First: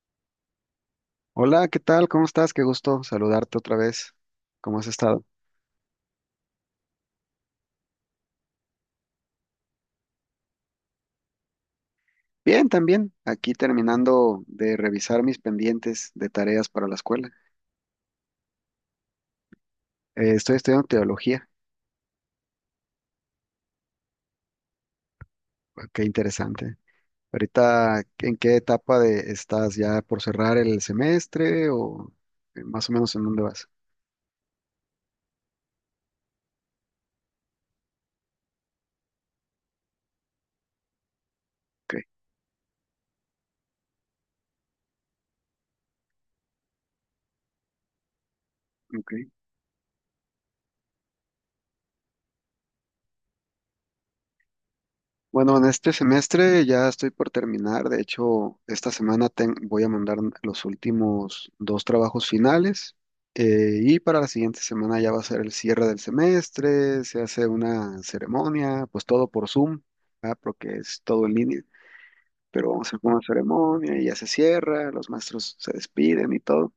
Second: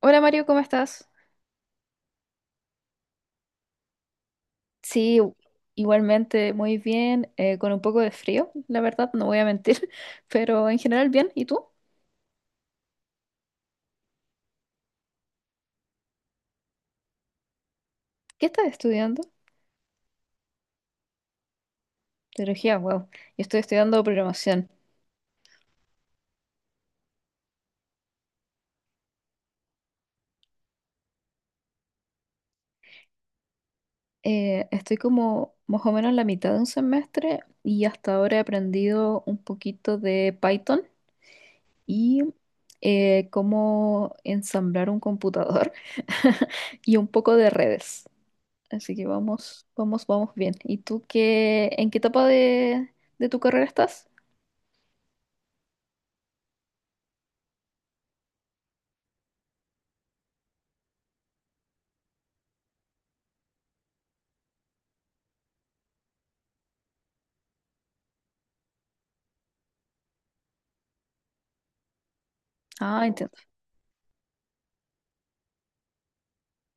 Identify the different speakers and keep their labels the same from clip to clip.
Speaker 1: Hola Mario, ¿cómo estás?
Speaker 2: Hola, ¿qué tal? ¿Cómo estás? Qué gusto saludarte otra vez. ¿Cómo has
Speaker 1: Sí,
Speaker 2: estado?
Speaker 1: u- Igualmente muy bien, con un poco de frío, la verdad, no voy a mentir, pero en general bien. ¿Y tú?
Speaker 2: Bien, también. Aquí terminando de revisar mis pendientes de tareas para la escuela.
Speaker 1: ¿Qué estás estudiando?
Speaker 2: Estoy estudiando teología.
Speaker 1: Teología, wow. Yo estoy estudiando programación.
Speaker 2: Ah, qué interesante. Ahorita, ¿en qué etapa de estás? ¿Ya por cerrar el semestre o más o menos en dónde vas?
Speaker 1: Estoy como más o menos en la mitad de un semestre y hasta ahora he aprendido un poquito de Python
Speaker 2: Ok,
Speaker 1: y cómo ensamblar un computador y un poco de redes. Así que
Speaker 2: ok.
Speaker 1: vamos, vamos, vamos bien. ¿Y tú qué, en qué etapa de tu carrera estás?
Speaker 2: Bueno, en este semestre ya estoy por terminar. De hecho, esta semana voy a mandar los últimos dos trabajos finales, y para la siguiente semana ya va a ser el cierre del semestre, se hace una ceremonia, pues todo por Zoom, ah, porque es todo en línea, pero vamos a hacer
Speaker 1: Ah,
Speaker 2: una
Speaker 1: entiendo.
Speaker 2: ceremonia y ya se cierra, los maestros se despiden y todo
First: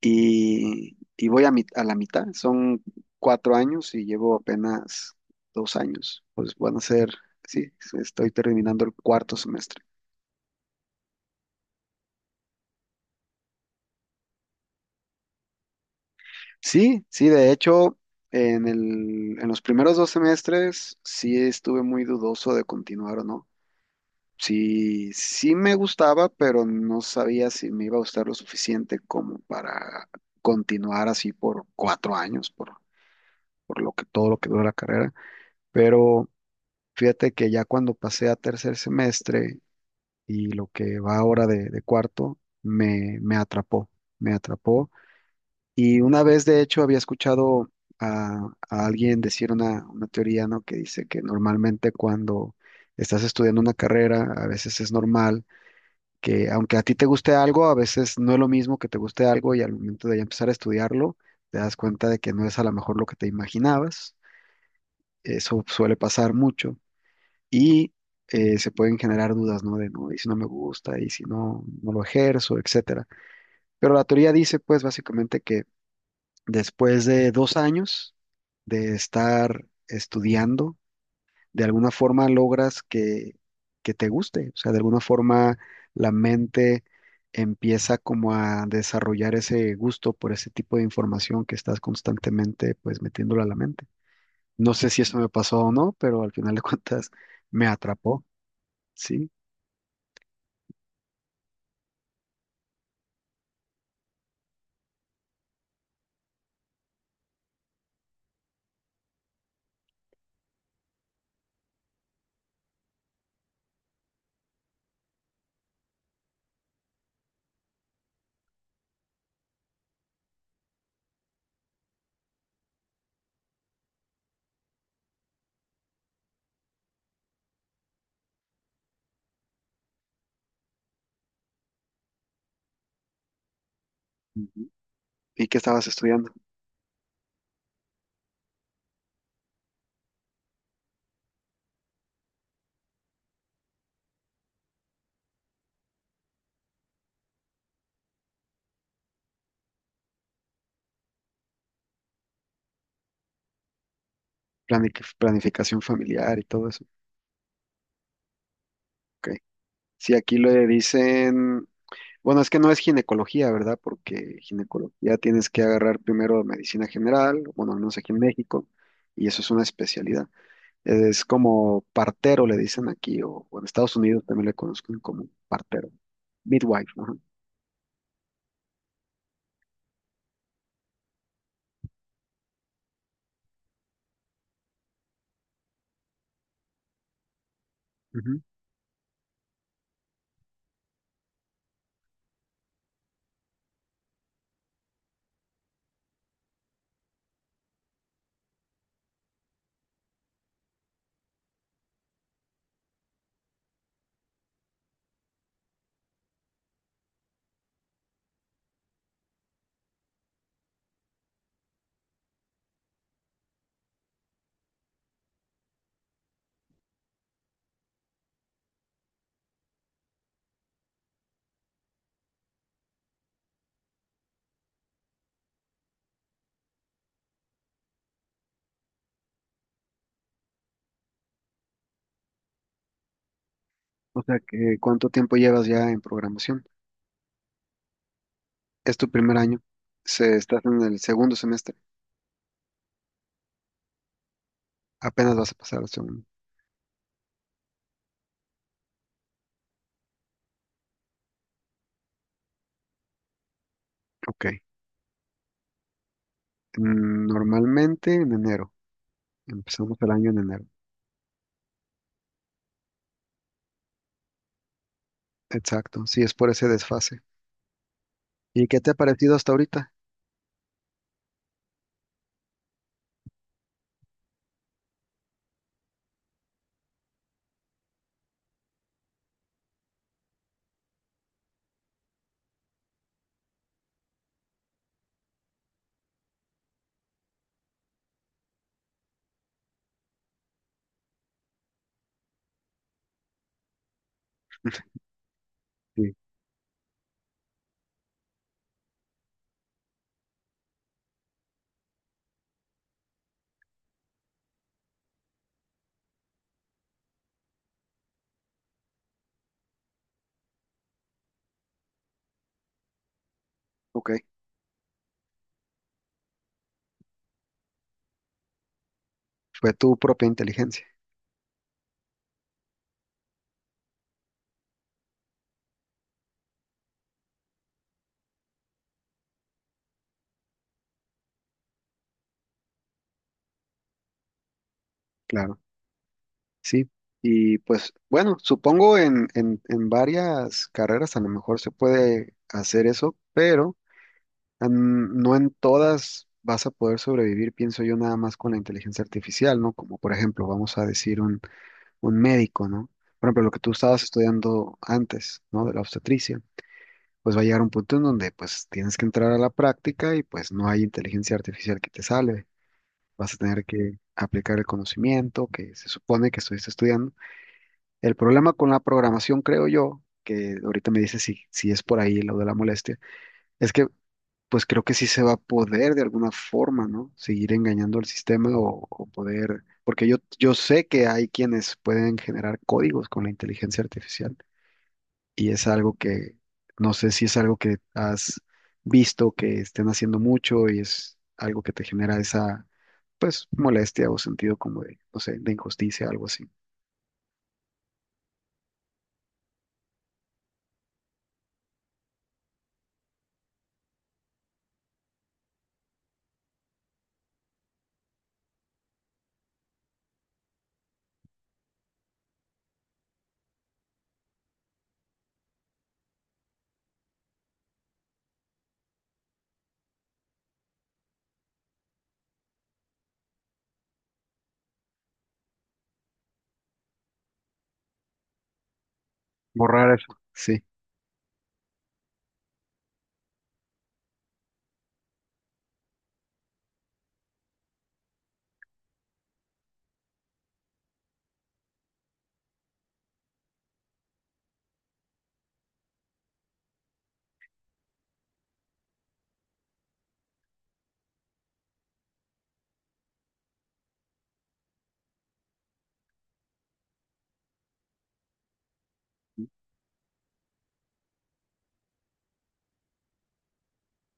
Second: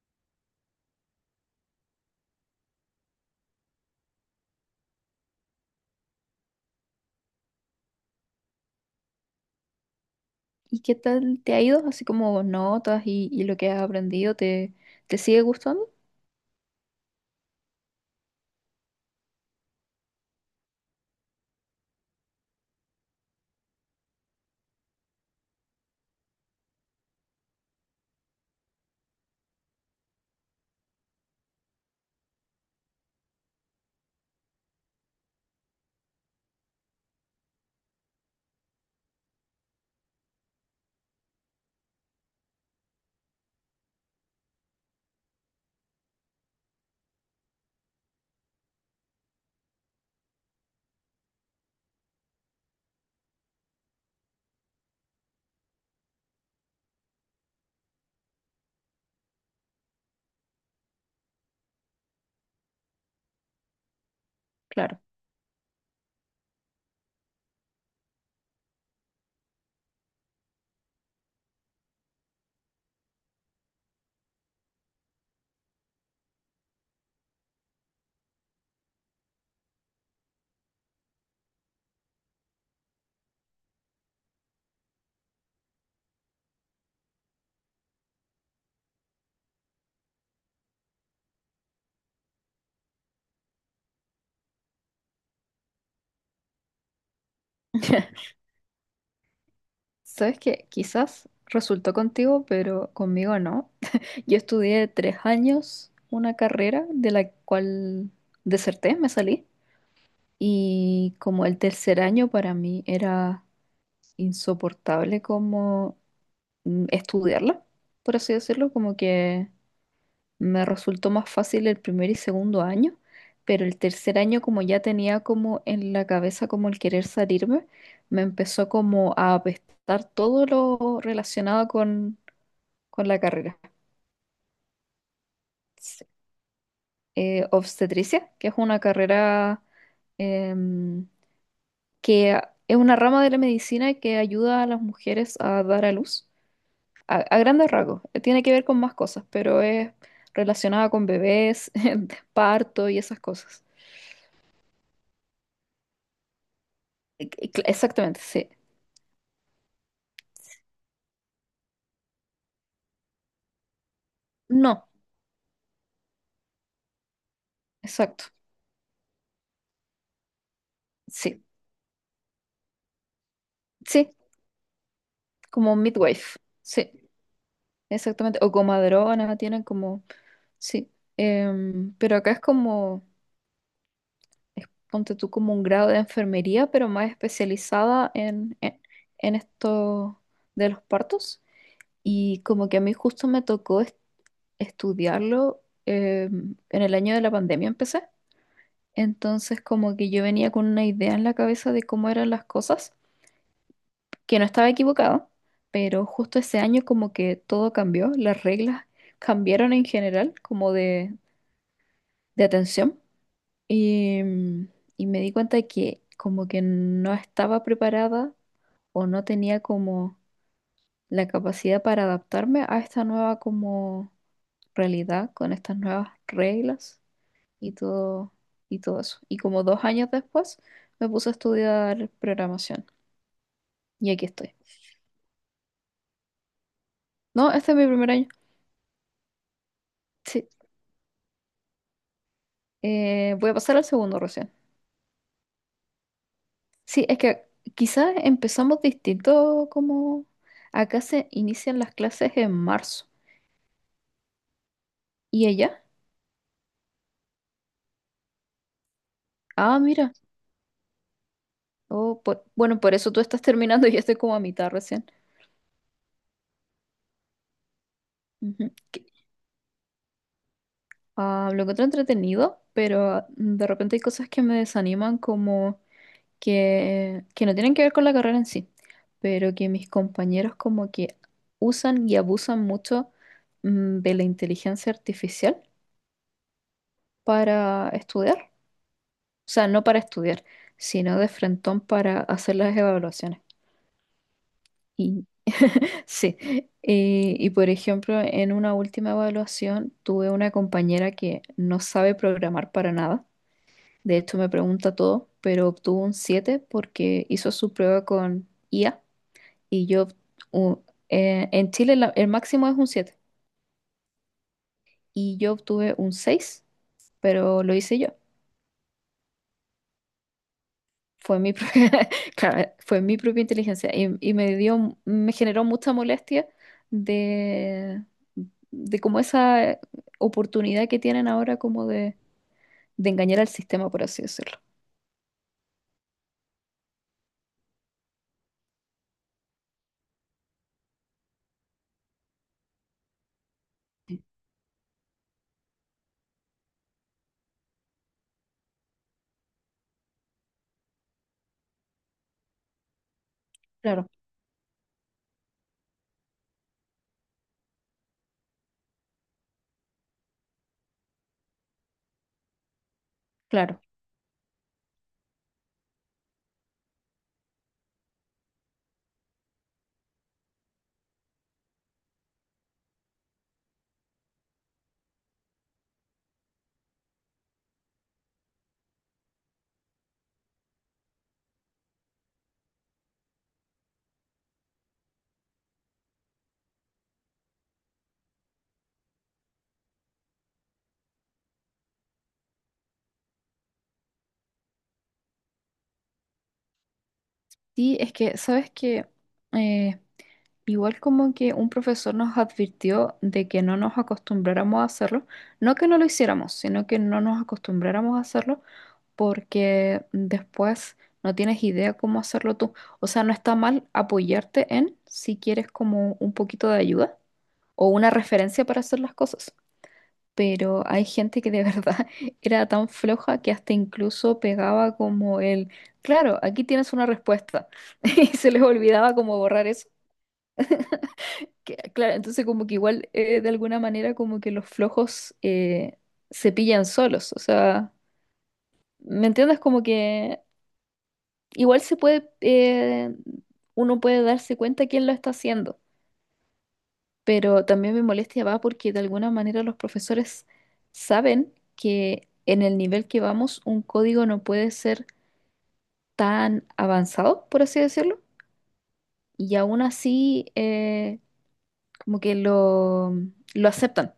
Speaker 2: y voy a, a la mitad. Son cuatro años y llevo apenas dos años. Pues van a ser, sí, estoy terminando el cuarto semestre.
Speaker 1: ¿Y qué tal te ha ido? Así como notas y lo que has aprendido, te sigue gustando?
Speaker 2: Sí, sí, de hecho, en los primeros dos semestres sí estuve muy dudoso de continuar o no. Sí, sí me gustaba, pero no sabía si me iba a gustar lo suficiente como para continuar así por cuatro años, por lo que todo lo que dura la carrera. Pero fíjate que ya cuando pasé a tercer semestre y lo que va ahora de cuarto, me atrapó, me atrapó. Y una vez, de hecho, había escuchado a alguien decir una teoría, ¿no? Que dice que normalmente cuando estás estudiando una carrera, a veces es normal que aunque a ti te guste algo, a veces no es lo mismo que te guste algo y al momento de ya empezar a estudiarlo, te das cuenta de que no es a lo mejor lo que te imaginabas.
Speaker 1: Claro.
Speaker 2: Eso suele pasar mucho y se pueden generar dudas, ¿no? De, no, y si no me gusta, y si no, no lo ejerzo, etcétera. Pero la teoría dice, pues, básicamente que después de dos años de estar estudiando, de alguna forma logras que te guste, o sea, de alguna forma la mente empieza como a desarrollar ese gusto por ese tipo de información que estás constantemente, pues, metiéndola a la mente. No sé si eso me pasó o no, pero al final de cuentas me atrapó, ¿sí?
Speaker 1: Sabes que quizás resultó contigo, pero conmigo no. Yo estudié tres años una carrera de la cual deserté, me salí. Y como el tercer año para mí era insoportable como estudiarla, por así decirlo, como que me resultó más fácil el primer y segundo año, pero el tercer año como ya tenía como en la cabeza como el querer salirme, me empezó como a apestar todo lo relacionado con la carrera.
Speaker 2: ¿Y qué estabas
Speaker 1: Sí.
Speaker 2: estudiando?
Speaker 1: Obstetricia, que es una carrera em, es una rama de la medicina que ayuda a las mujeres a dar a luz a grandes rasgos, tiene que ver con más cosas, pero es relacionada con bebés, parto y esas cosas.
Speaker 2: Planificación familiar y todo eso.
Speaker 1: Exactamente, sí.
Speaker 2: Ok. Sí, aquí le dicen, bueno, es que no es ginecología, ¿verdad? Porque
Speaker 1: No,
Speaker 2: ginecología tienes que agarrar primero medicina general, bueno, al menos aquí en
Speaker 1: exacto.
Speaker 2: México, y eso es una especialidad. Es
Speaker 1: Sí,
Speaker 2: como partero, le dicen aquí, o en Estados
Speaker 1: sí,
Speaker 2: Unidos también le conocen como
Speaker 1: como
Speaker 2: partero,
Speaker 1: midwife.
Speaker 2: midwife,
Speaker 1: Sí,
Speaker 2: ajá.
Speaker 1: exactamente. O comadrona, tienen como, sí. Pero acá es como, ponte tú como un grado de enfermería, pero más especializada
Speaker 2: Ujú.
Speaker 1: en esto de los partos. Y como que a mí justo me tocó estudiarlo en el año de la pandemia empecé. Entonces como que yo venía con una idea en la cabeza de cómo eran las cosas, que no estaba equivocado, pero justo ese año como que todo cambió, las reglas cambiaron en general como de atención y, y me di cuenta de que como que no estaba preparada o no tenía como la capacidad para adaptarme a esta nueva como realidad con estas nuevas reglas. y todo, y todo eso. Y como dos años después me puse a estudiar programación y
Speaker 2: O
Speaker 1: aquí
Speaker 2: sea,
Speaker 1: estoy.
Speaker 2: que ¿cuánto tiempo llevas ya en programación?
Speaker 1: No, este es mi primer año.
Speaker 2: Es tu primer año, se,
Speaker 1: Sí,
Speaker 2: estás en el segundo semestre,
Speaker 1: Voy a pasar al segundo recién.
Speaker 2: apenas vas a pasar al segundo.
Speaker 1: Sí, es que quizás empezamos distinto como acá se inician las clases en marzo
Speaker 2: Ok.
Speaker 1: y allá.
Speaker 2: Mm, normalmente en enero.
Speaker 1: Ah,
Speaker 2: Empezamos el
Speaker 1: mira.
Speaker 2: año en enero.
Speaker 1: Bueno, por eso tú estás terminando y yo estoy como a mitad recién.
Speaker 2: Exacto. Sí, es por ese desfase. ¿Y
Speaker 1: Ujú.
Speaker 2: qué te ha parecido hasta ahorita?
Speaker 1: Ah, lo encuentro entretenido, pero de repente hay cosas que me desaniman como que no tienen que ver con la carrera en sí, pero que mis compañeros como que usan y abusan mucho de la inteligencia artificial para estudiar. O sea, no para estudiar, sino de frentón para hacer las evaluaciones. Y
Speaker 2: Sí.
Speaker 1: sí, y por ejemplo, en una última evaluación tuve una compañera que no sabe programar para nada. De hecho, me pregunta todo, pero obtuvo un 7 porque hizo su prueba con IA y u- en Chile el máximo es un 7
Speaker 2: Ok.
Speaker 1: y yo obtuve un seis, pero lo hice yo.
Speaker 2: Fue tu propia inteligencia.
Speaker 1: Fue mi propia, claro, fue mi propia inteligencia y me dio, me generó mucha molestia de, de como esa oportunidad que tienen ahora como de engañar al sistema, por así decirlo.
Speaker 2: Claro. Sí. Y pues bueno, supongo en varias carreras a lo mejor se puede hacer eso, pero no en todas vas a poder sobrevivir, pienso yo, nada más con la inteligencia artificial, ¿no? Como por ejemplo, vamos a decir un médico, ¿no? Por ejemplo, lo que tú estabas
Speaker 1: Claro,
Speaker 2: estudiando antes, ¿no? De la obstetricia. Pues va a llegar un punto en donde pues tienes que entrar a la práctica y pues no hay inteligencia artificial que te salve. Vas a tener
Speaker 1: claro.
Speaker 2: que aplicar el conocimiento que se supone que estuviste estudiando. El problema con la programación, creo yo, que ahorita me dice si, si es por ahí lo de la molestia, es que pues creo que sí se va a poder de alguna forma, ¿no? Seguir engañando al sistema o poder, porque yo sé que hay quienes pueden generar códigos con la inteligencia artificial y es algo que no sé si es algo que has visto que estén haciendo mucho y es algo que te genera esa pues molestia o sentido como de, no sé, de injusticia, algo así.
Speaker 1: Sí, es que, ¿sabes que igual como que un profesor nos advirtió de que no nos acostumbráramos a hacerlo, no que no lo hiciéramos, sino que no nos acostumbráramos a hacerlo porque después no tienes idea cómo hacerlo tú? O sea, no está mal apoyarte en si quieres como un poquito de ayuda o una referencia para hacer las cosas, pero hay gente que de verdad era tan floja que hasta incluso pegaba como el, claro, aquí tienes una respuesta y se les olvidaba como borrar eso.
Speaker 2: Borrar eso. Sí,
Speaker 1: Claro, entonces como que igual de alguna manera como que los flojos se pillan solos, o sea, ¿me entiendes? Como que igual se puede, uno puede darse cuenta quién lo está haciendo, pero también me molestia va porque de alguna manera los profesores saben que en el nivel que vamos un código no puede ser tan avanzado, por así decirlo, y aún así como que lo aceptan.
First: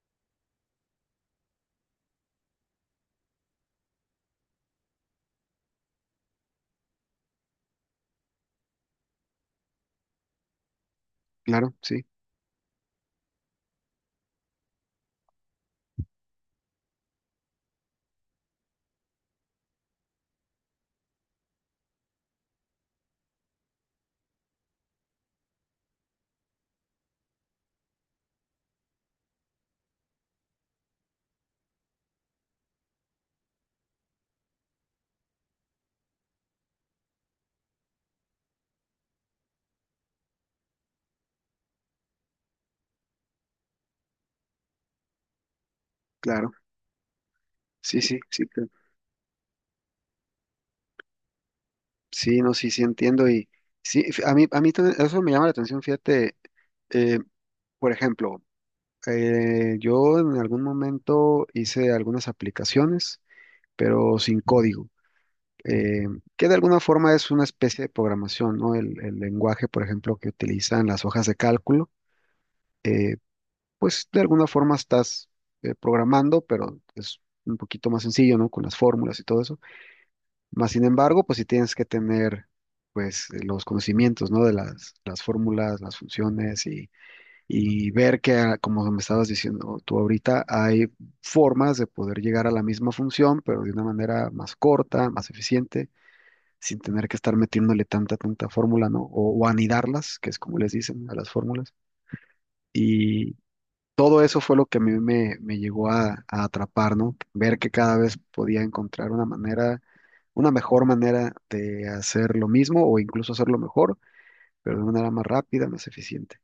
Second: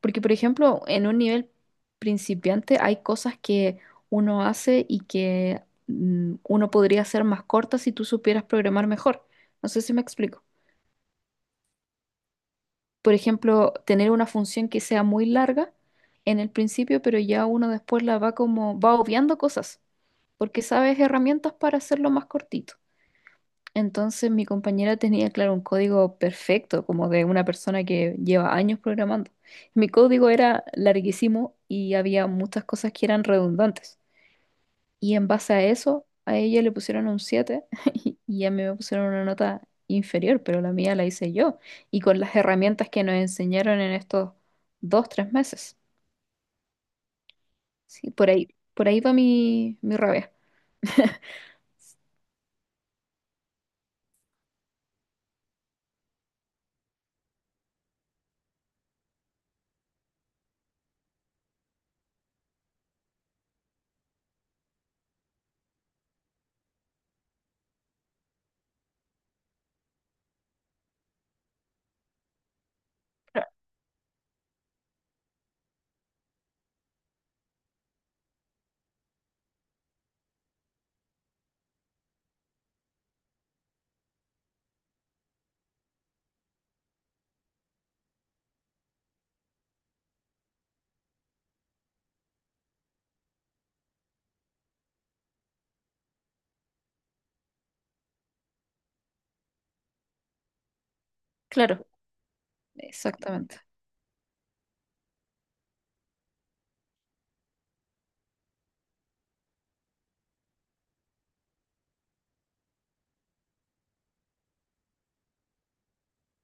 Speaker 1: Porque, por ejemplo, en un nivel principiante hay cosas que uno hace y que uno podría hacer más cortas si tú supieras programar mejor. No sé si me explico.
Speaker 2: claro, sí,
Speaker 1: Por ejemplo, tener una función que sea muy larga en el principio, pero ya uno después la va como, va obviando cosas, porque sabes herramientas para hacerlo más cortito. Entonces mi compañera tenía, claro, un código perfecto, como de una persona que lleva años programando. Mi código era larguísimo y había muchas cosas que eran redundantes. Y en base a eso, a ella le pusieron un 7 y a mí me pusieron una nota inferior, pero la mía la hice yo y con las herramientas que nos enseñaron en estos dos, tres meses.
Speaker 2: claro. Sí,
Speaker 1: Sí,
Speaker 2: sí, sí,
Speaker 1: por ahí va mi rabia.
Speaker 2: sí, no, sí, sí entiendo y sí, a mí también eso me llama la atención, fíjate, eh, por ejemplo, yo en algún momento hice algunas aplicaciones, pero sin código. eh, que de alguna forma es una especie de programación, ¿no? El lenguaje, por ejemplo, que utilizan las hojas de cálculo, eh, pues de alguna forma estás programando, pero es un poquito más sencillo, ¿no? Con las fórmulas y todo eso. Más sin embargo, pues sí tienes que tener, pues, los conocimientos, ¿no? De las fórmulas, las funciones y ver que, ah, como me estabas diciendo tú ahorita, hay formas de poder llegar a la misma función, pero de una manera más corta, más eficiente sin tener que estar metiéndole tanta fórmula, ¿no? O anidarlas, que es como les dicen a las fórmulas.
Speaker 1: Claro,
Speaker 2: Y
Speaker 1: exactamente.
Speaker 2: todo eso fue lo que a mí me llegó a atrapar, ¿no? Ver que cada vez podía encontrar una manera, una mejor manera de hacer lo mismo o incluso hacerlo mejor, pero de una manera más rápida, más eficiente.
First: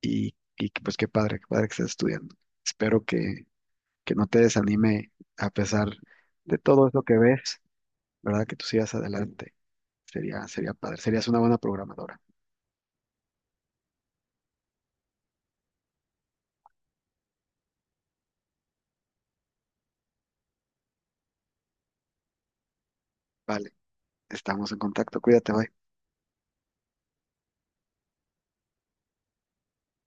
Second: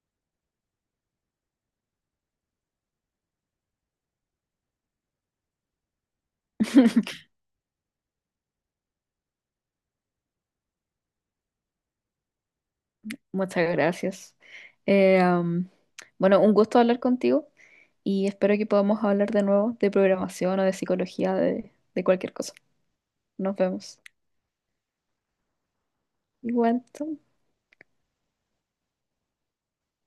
Speaker 2: Y que, pues qué padre que estés estudiando. Espero que no te desanime a pesar de todo eso que ves, ¿verdad? Que tú sigas adelante. Sería, sería padre, serías una buena programadora.
Speaker 1: Muchas gracias. Eh, am, bueno, un gusto hablar contigo y espero que podamos hablar de nuevo de programación o de psicología, de cualquier cosa. Nos
Speaker 2: Vale,
Speaker 1: vemos.
Speaker 2: estamos en contacto. Cuídate, bye.
Speaker 1: Igual, chao.